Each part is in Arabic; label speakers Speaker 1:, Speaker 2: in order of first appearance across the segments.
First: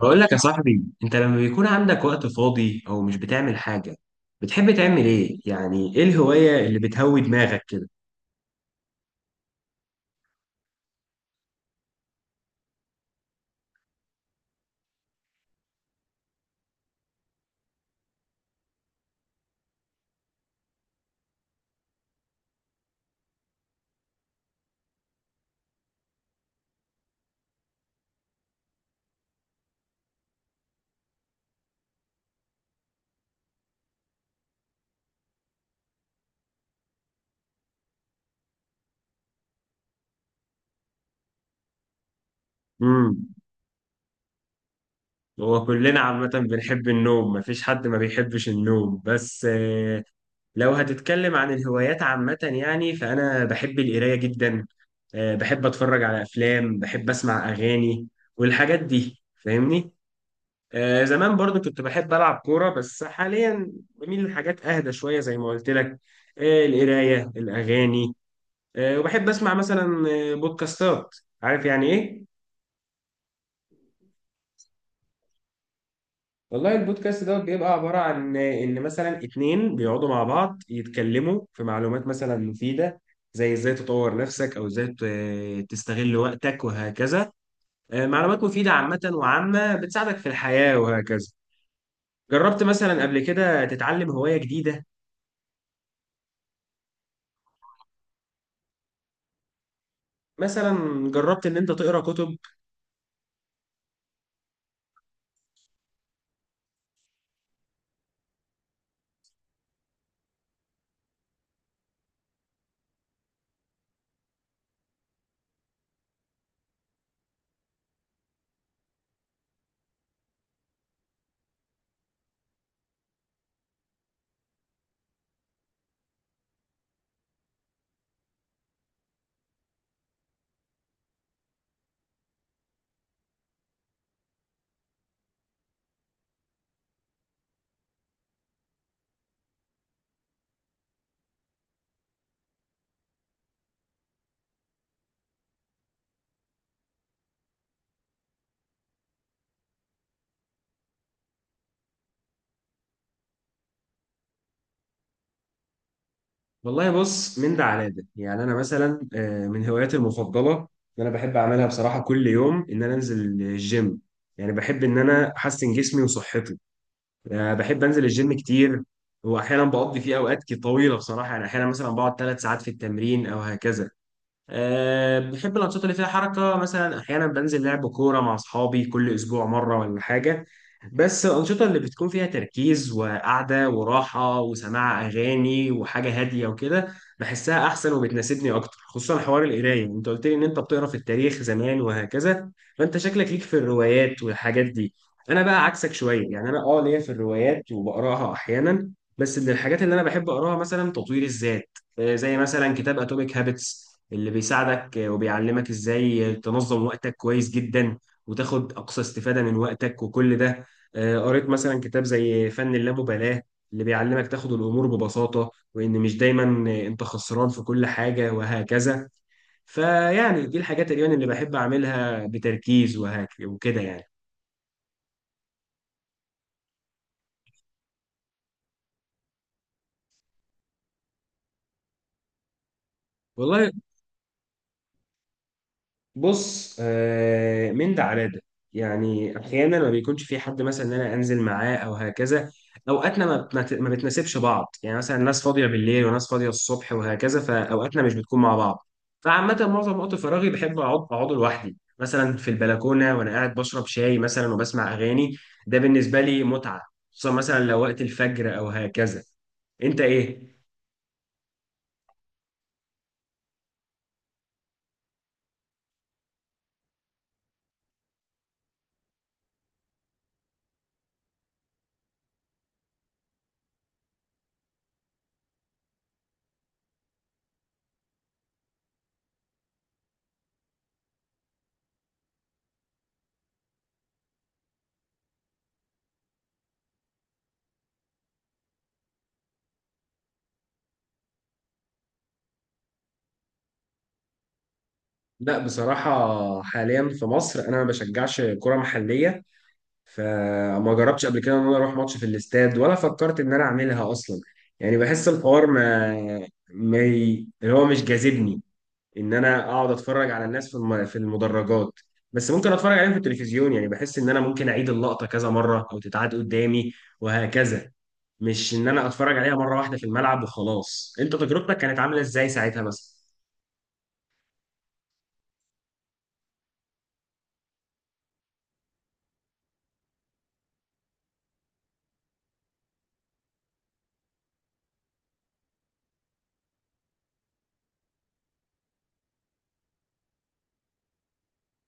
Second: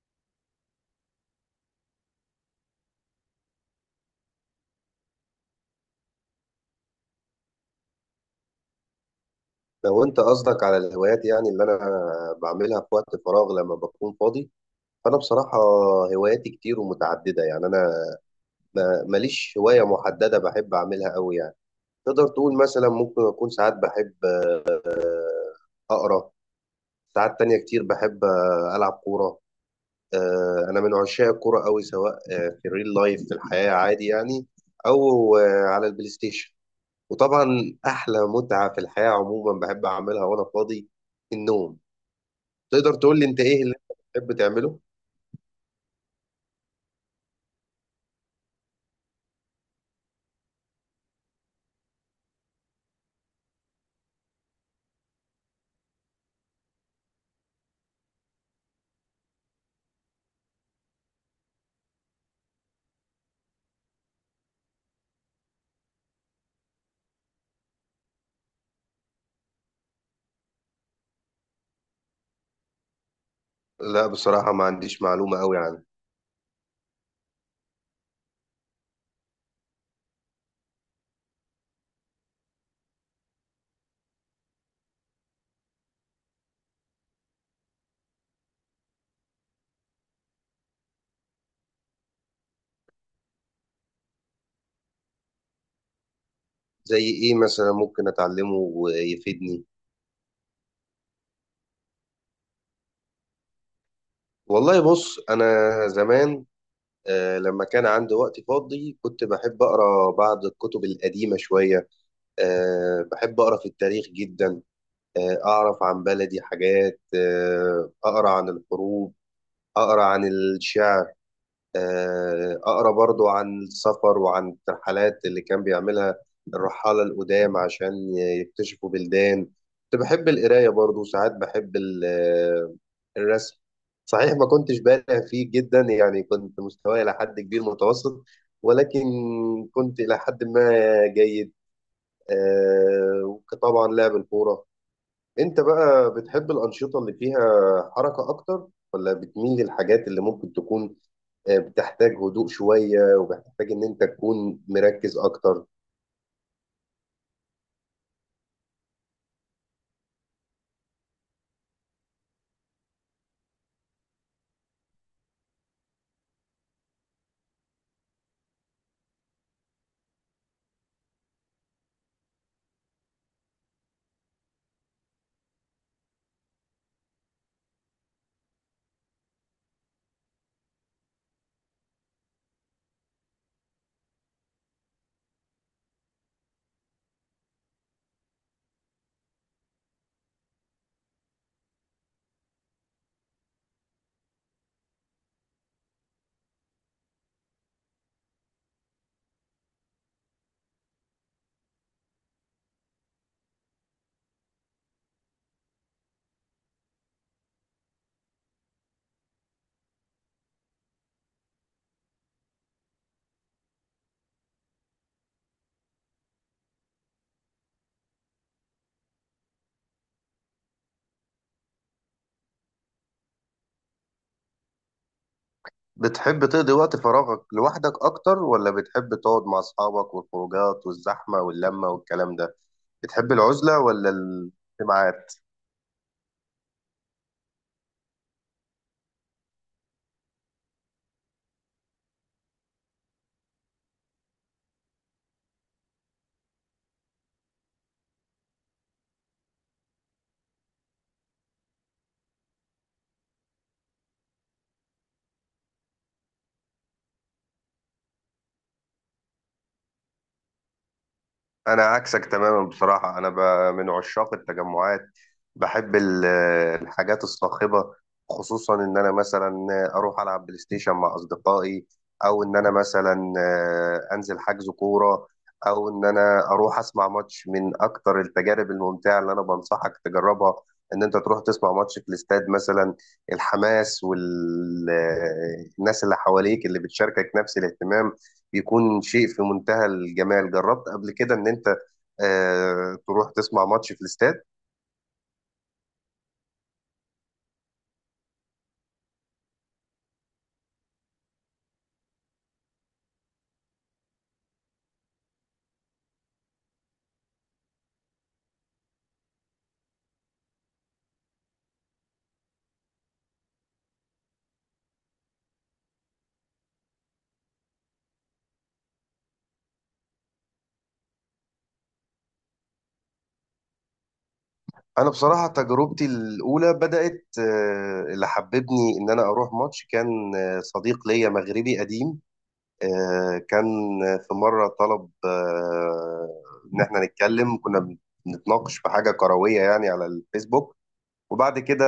Speaker 1: بقول لك يا صاحبي، انت لما بيكون عندك وقت فاضي او مش بتعمل حاجة، بتحب تعمل ايه؟ يعني ايه الهواية اللي بتهوي دماغك كده؟
Speaker 2: لو انت قصدك على الهوايات، يعني اللي انا بعملها في وقت فراغ لما بكون فاضي، فانا بصراحة هواياتي كتير ومتعددة. يعني انا ماليش هواية محددة بحب اعملها قوي. يعني تقدر تقول مثلا ممكن اكون ساعات بحب اقرا، ساعات تانية كتير بحب العب كورة. انا من عشاق الكورة قوي، سواء في الريل لايف، في الحياة، عادي يعني، او على البلاي ستيشن. وطبعا احلى متعة في الحياة عموما بحب اعملها وانا فاضي، النوم. تقدر
Speaker 1: امم
Speaker 2: تقول لي انت ايه اللي انت بتحب تعمله؟
Speaker 1: هو كلنا عامة بنحب النوم، مفيش حد ما بيحبش النوم. بس لو هتتكلم عن الهوايات عامة، يعني فانا بحب القراية جدا. بحب اتفرج على افلام، بحب اسمع اغاني والحاجات دي، فاهمني؟ زمان برضو كنت بحب ألعب كورة، بس حاليا بميل لحاجات أهدى شوية زي ما قلت لك. القراية، الأغاني. وبحب أسمع مثلا بودكاستات. عارف يعني إيه؟
Speaker 2: لا بصراحة ما عنديش معلومة قوي عنه.
Speaker 1: والله البودكاست دوت بيبقى عبارة عن إن مثلا اتنين بيقعدوا مع بعض يتكلموا في معلومات مثلا مفيدة، زي إزاي تطور نفسك أو إزاي تستغل وقتك وهكذا. معلومات مفيدة عامة، وعامة بتساعدك في الحياة وهكذا. جربت مثلا قبل كده تتعلم هواية جديدة؟
Speaker 2: زي ايه مثلا ممكن اتعلمه ويفيدني؟
Speaker 1: مثلا جربت ان انت تقرا كتب؟
Speaker 2: والله بص، انا زمان لما كان عندي وقت فاضي كنت بحب اقرا بعض الكتب القديمة شوية. بحب اقرا في التاريخ جدا، اعرف عن بلدي حاجات، اقرا عن الحروب، اقرا عن الشعر، اقرا برضو عن السفر وعن الترحلات اللي كان بيعملها الرحالة القدام عشان يكتشفوا بلدان. كنت بحب القراية برضو، وساعات بحب الرسم. صحيح ما كنتش بالغ فيه جدا، يعني كنت مستواي إلى حد كبير متوسط، ولكن كنت إلى حد ما جيد. آه، وطبعا لعب الكورة. أنت بقى بتحب الأنشطة اللي فيها حركة أكتر، ولا بتميل للحاجات اللي ممكن تكون بتحتاج هدوء شوية وبتحتاج إن أنت تكون مركز أكتر؟
Speaker 1: والله بص، من ده على ده. يعني انا مثلا من هواياتي المفضله ان انا بحب اعملها بصراحه كل يوم ان انا انزل الجيم، يعني بحب ان انا احسن جسمي وصحتي. بحب انزل الجيم كتير، واحيانا بقضي فيه اوقات كتير طويله بصراحه. يعني احيانا مثلا بقعد 3 ساعات في التمرين او هكذا. بحب الأنشطة اللي فيها حركة. مثلا أحيانا بنزل لعب كورة مع أصحابي كل أسبوع مرة ولا حاجة. بس الأنشطة اللي بتكون فيها تركيز وقعدة وراحة وسماع أغاني وحاجة هادية وكده، بحسها أحسن وبتناسبني أكتر. خصوصا حوار القراية، أنت قلت لي إن أنت بتقرأ في التاريخ زمان وهكذا، فأنت شكلك ليك في الروايات والحاجات دي. أنا بقى عكسك شوية، يعني أنا ليا في الروايات وبقرأها أحيانا، بس من الحاجات اللي أنا بحب أقرأها مثلا تطوير الذات. زي مثلا كتاب اتوميك هابتس، اللي بيساعدك وبيعلمك ازاي تنظم وقتك كويس جدا وتاخد اقصى استفادة من وقتك وكل ده. قريت مثلا كتاب زي فن اللامبالاة، اللي بيعلمك تاخد الامور ببساطة وان مش دايما انت خسران في كل حاجة وهكذا. فيعني دي الحاجات اليوم اللي بحب اعملها بتركيز وكده يعني.
Speaker 2: بتحب تقضي وقت فراغك لوحدك أكتر، ولا بتحب تقعد مع أصحابك والخروجات والزحمة واللمة والكلام ده؟ بتحب
Speaker 1: والله
Speaker 2: العزلة ولا الاجتماعات؟
Speaker 1: بص، من ده على ده. يعني احيانا ما بيكونش في حد مثلا ان انا انزل معاه او هكذا، اوقاتنا ما بتناسبش بعض. يعني مثلا ناس فاضيه بالليل وناس فاضيه الصبح وهكذا، فاوقاتنا مش بتكون مع بعض. فعامه معظم وقت فراغي بحب اقعد اقعده لوحدي، مثلا في البلكونه وانا قاعد بشرب شاي مثلا وبسمع اغاني. ده بالنسبه لي متعه، خصوصا مثلا لو وقت الفجر او هكذا. انت ايه؟
Speaker 2: انا عكسك تماما بصراحه. انا من عشاق التجمعات، بحب الحاجات الصاخبه. خصوصا ان انا مثلا اروح العب بلاي ستيشن مع اصدقائي، او ان انا مثلا انزل حجز كوره، او ان انا اروح اسمع ماتش. من اكتر التجارب الممتعه اللي انا بنصحك تجربها ان انت تروح تسمع ماتش في الاستاد مثلا. الحماس والناس اللي حواليك اللي بتشاركك نفس الاهتمام بيكون شيء في منتهى الجمال. جربت قبل كده ان انت تروح تسمع ماتش في الاستاد؟
Speaker 1: لا بصراحه حاليا في مصر انا ما بشجعش كره محليه، فما جربتش قبل كده ان انا اروح ماتش في الاستاد، ولا فكرت ان انا اعملها اصلا. يعني بحس الحوار ما ما ي- اللي هو مش جاذبني ان انا اقعد اتفرج على الناس في في المدرجات. بس ممكن اتفرج عليهم في التلفزيون، يعني بحس ان انا ممكن اعيد اللقطة كذا مرة او تتعاد قدامي وهكذا، مش ان انا اتفرج عليها مرة واحدة في الملعب وخلاص. انت تجربتك كانت عاملة ازاي ساعتها مثلا؟
Speaker 2: انا بصراحة تجربتي الاولى بدأت، اللي حببني ان انا اروح ماتش كان صديق ليا مغربي قديم. كان في مرة طلب ان احنا نتكلم. كنا بنتناقش في حاجة كروية يعني على الفيسبوك، وبعد كده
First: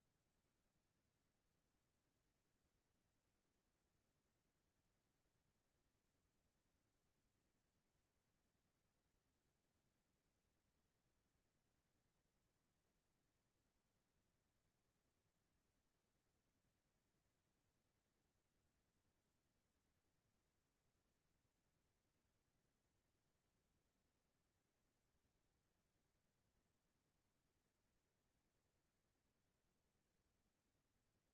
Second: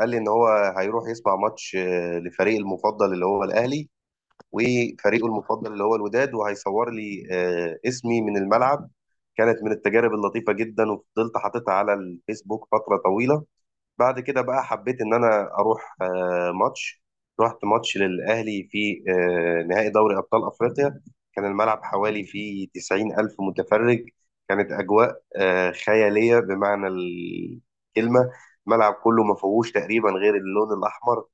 Speaker 2: قال لي ان هو هيروح يسمع ماتش لفريق المفضل اللي هو الاهلي، وفريقه المفضل اللي هو الوداد، وهيصور لي اسمي من الملعب. كانت من التجارب اللطيفة جدا، وفضلت حاططها على الفيسبوك فترة طويلة. بعد كده بقى حبيت ان انا اروح ماتش. رحت ماتش للاهلي في نهائي دوري ابطال افريقيا. كان الملعب حوالي فيه 90 الف متفرج. كانت اجواء خياليه بمعنى الكلمه. الملعب كله ما فيهوش تقريبا غير اللون الاحمر.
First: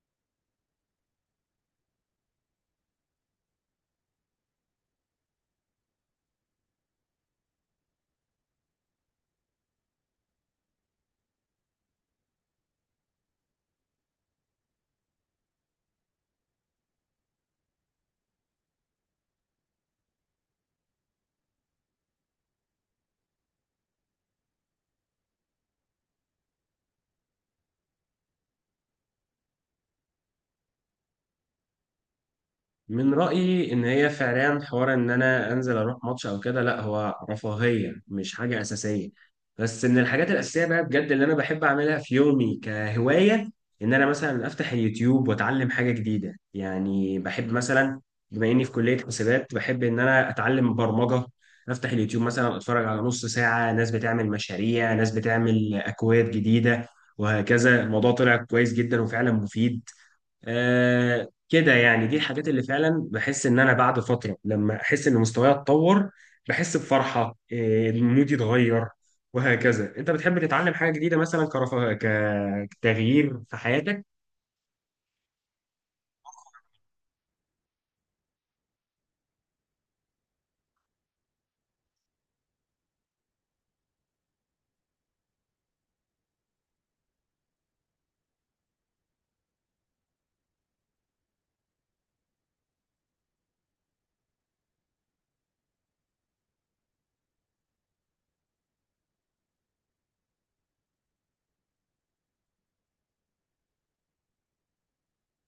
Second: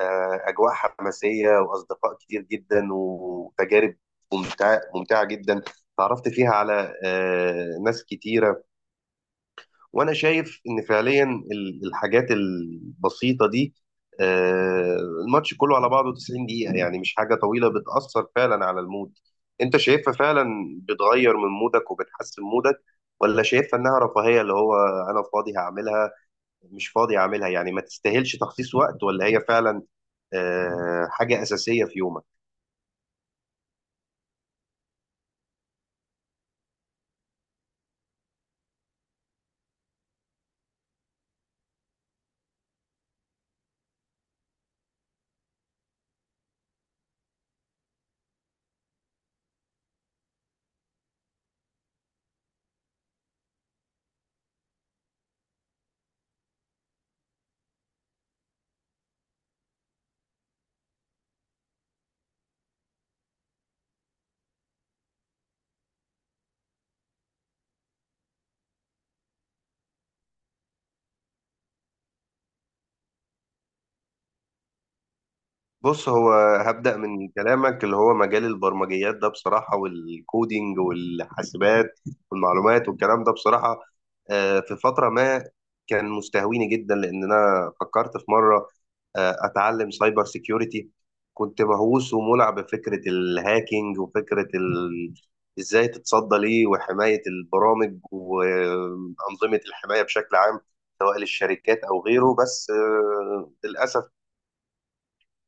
Speaker 2: اجواء حماسيه واصدقاء كتير جدا وتجارب ممتعه ممتعه جدا. تعرفت فيها على ناس كتيره. وانا شايف ان فعليا الحاجات البسيطه دي، آه، الماتش كله على بعضه 90 دقيقه، يعني مش حاجه طويله، بتاثر فعلا على المود. انت شايفها فعلا بتغير من مودك وبتحسن مودك، ولا شايفها انها رفاهيه، اللي هو انا فاضي هعملها، مش فاضي هعملها، يعني ما تستاهلش تخصيص وقت، ولا هي فعلا حاجه اساسيه في يومك؟
Speaker 1: من رأيي إن هي فعليا حوار إن أنا أنزل أروح ماتش أو كده، لا هو رفاهية مش حاجة أساسية. بس من الحاجات الأساسية بقى بجد اللي أنا بحب أعملها في يومي كهواية، إن أنا مثلا أفتح اليوتيوب وأتعلم حاجة جديدة. يعني بحب مثلا، بما إني في كلية حسابات، بحب إن أنا أتعلم برمجة. أفتح اليوتيوب مثلا أتفرج على نص ساعة ناس بتعمل مشاريع، ناس بتعمل أكواد جديدة وهكذا. الموضوع طلع كويس جدا وفعلا مفيد. كده يعني دي الحاجات اللي فعلا بحس ان انا بعد فتره لما احس ان مستواي اتطور، بحس بفرحه، مودي اتغير وهكذا. انت بتحب تتعلم حاجه جديده مثلا كرفا كتغيير في حياتك؟
Speaker 2: بص، هو هبدأ من كلامك اللي هو مجال البرمجيات ده بصراحة، والكودينج والحاسبات والمعلومات والكلام ده. بصراحة في فترة ما كان مستهويني جدا، لأن أنا فكرت في مرة أتعلم سايبر سيكيورتي. كنت مهووس ومولع بفكرة الهاكينج، وفكرة إزاي تتصدى ليه، وحماية البرامج وأنظمة الحماية بشكل عام، سواء للشركات أو غيره. بس للأسف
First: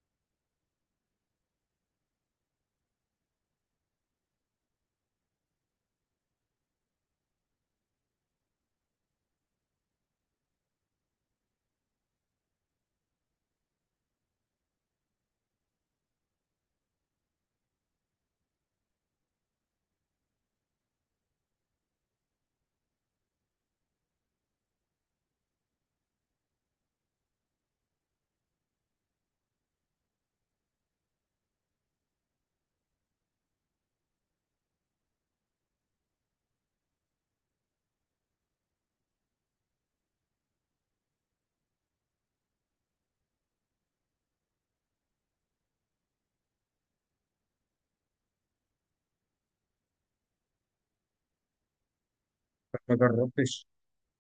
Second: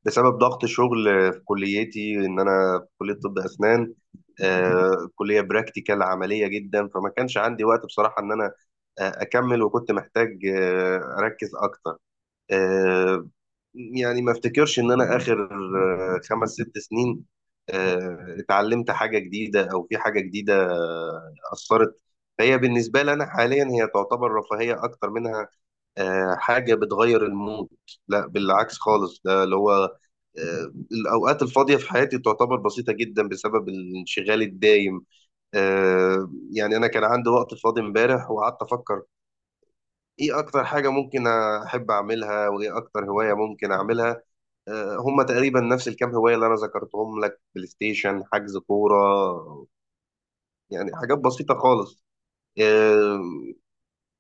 Speaker 2: بسبب ضغط شغل في كليتي، ان انا في كليه طب اسنان، كليه براكتيكال عمليه جدا، فما كانش عندي وقت بصراحه ان انا اكمل، وكنت محتاج اركز اكتر. آه، يعني ما افتكرش ان انا اخر 5 6 سنين اتعلمت حاجه جديده او في حاجه جديده اثرت. فهي بالنسبه لي انا حاليا هي تعتبر رفاهيه اكتر منها حاجة بتغير المود. لا بالعكس خالص، ده اللي هو الأوقات الفاضية في حياتي تعتبر بسيطة جدا بسبب الانشغال الدايم. يعني أنا كان عندي وقت فاضي امبارح، وقعدت أفكر إيه أكتر حاجة ممكن أحب أعملها، وإيه أكتر هواية ممكن أعملها. هما تقريبا نفس الكام هواية اللي أنا ذكرتهم لك، بلاي ستيشن، حجز كورة، يعني حاجات بسيطة خالص.
Speaker 1: ما
Speaker 2: آه،
Speaker 1: جربتش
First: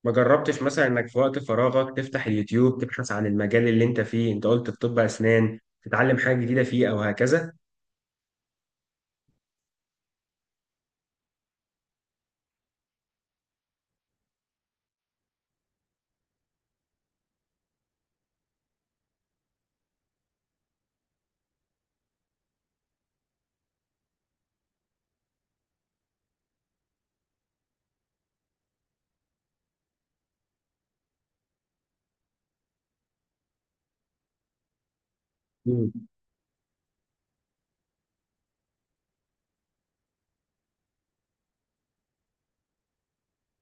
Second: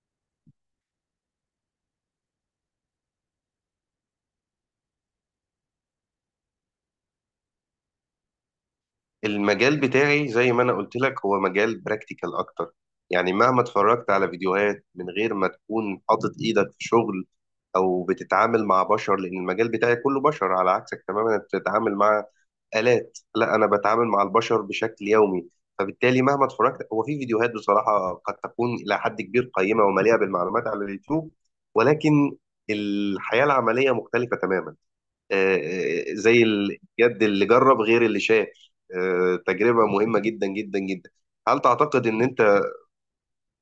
Speaker 1: ما جربتش مثلا انك في وقت فراغك تفتح اليوتيوب تبحث عن المجال اللي انت فيه؟ انت قلت في طب اسنان، تتعلم حاجه جديده فيه او هكذا.
Speaker 2: المجال بتاعي زي ما انا قلت لك هو مجال براكتيكال اكتر. يعني مهما اتفرجت على فيديوهات من غير ما تكون حاطط ايدك في شغل، او بتتعامل مع بشر، لان المجال بتاعي كله بشر. على عكسك تماما، انت بتتعامل مع آلات، لا انا بتعامل مع البشر بشكل يومي. فبالتالي مهما اتفرجت، هو في فيديوهات بصراحة قد تكون الى حد كبير قيمة ومليئة بالمعلومات على اليوتيوب، ولكن الحياة العملية مختلفة تماما. زي الجد اللي جرب غير اللي شاف. تجربة مهمة جدا جدا جدا. هل تعتقد ان انت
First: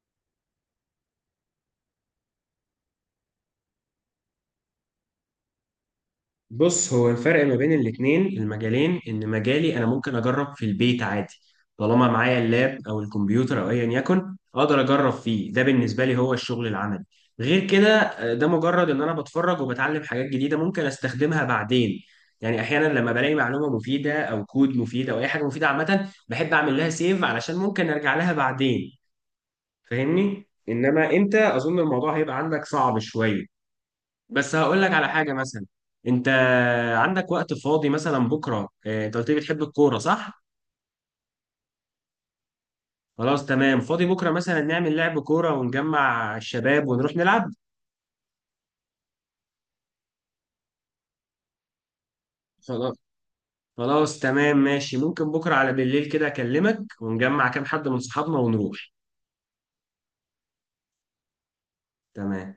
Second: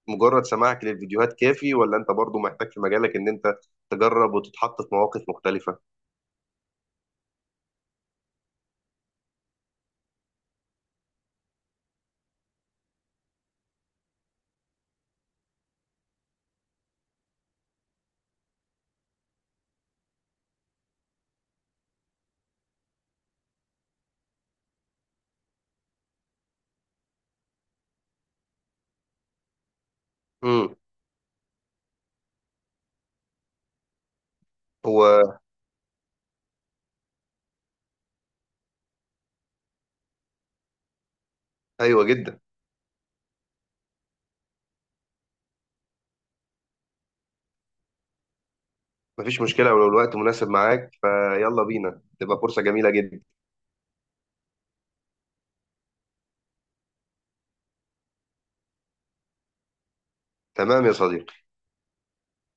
Speaker 2: مجرد سماعك للفيديوهات كافي، ولا انت برضو محتاج في مجالك ان انت تجرب وتتحط في مواقف مختلفة؟
Speaker 1: بص، هو الفرق ما بين الاتنين المجالين ان مجالي انا ممكن اجرب في البيت عادي، طالما معايا اللاب او الكمبيوتر او ايا يكن اقدر اجرب فيه. ده بالنسبه لي هو الشغل العملي. غير كده ده مجرد ان انا بتفرج وبتعلم حاجات جديده ممكن استخدمها بعدين. يعني احيانا لما بلاقي معلومه مفيده او كود مفيد او اي حاجه مفيده عامه، بحب اعمل لها سيف علشان ممكن ارجع لها بعدين، فاهمني؟
Speaker 2: امم،
Speaker 1: انما انت اظن الموضوع هيبقى عندك صعب شويه. بس هقول لك على حاجة
Speaker 2: هو،
Speaker 1: مثلا. انت عندك وقت فاضي مثلا بكرة؟ انت قلت لي بتحب الكورة صح؟
Speaker 2: ايوه جدا.
Speaker 1: خلاص تمام، فاضي بكرة مثلا نعمل لعب كورة ونجمع الشباب ونروح نلعب.
Speaker 2: مفيش مشكلة، ولو الوقت مناسب معاك فيلا بينا، تبقى فرصة جميلة
Speaker 1: خلاص.
Speaker 2: جدا.
Speaker 1: خلاص تمام ماشي، ممكن بكرة على بالليل كده اكلمك ونجمع كام حد من صحابنا ونروح.
Speaker 2: تمام يا صديقي.
Speaker 1: تمام.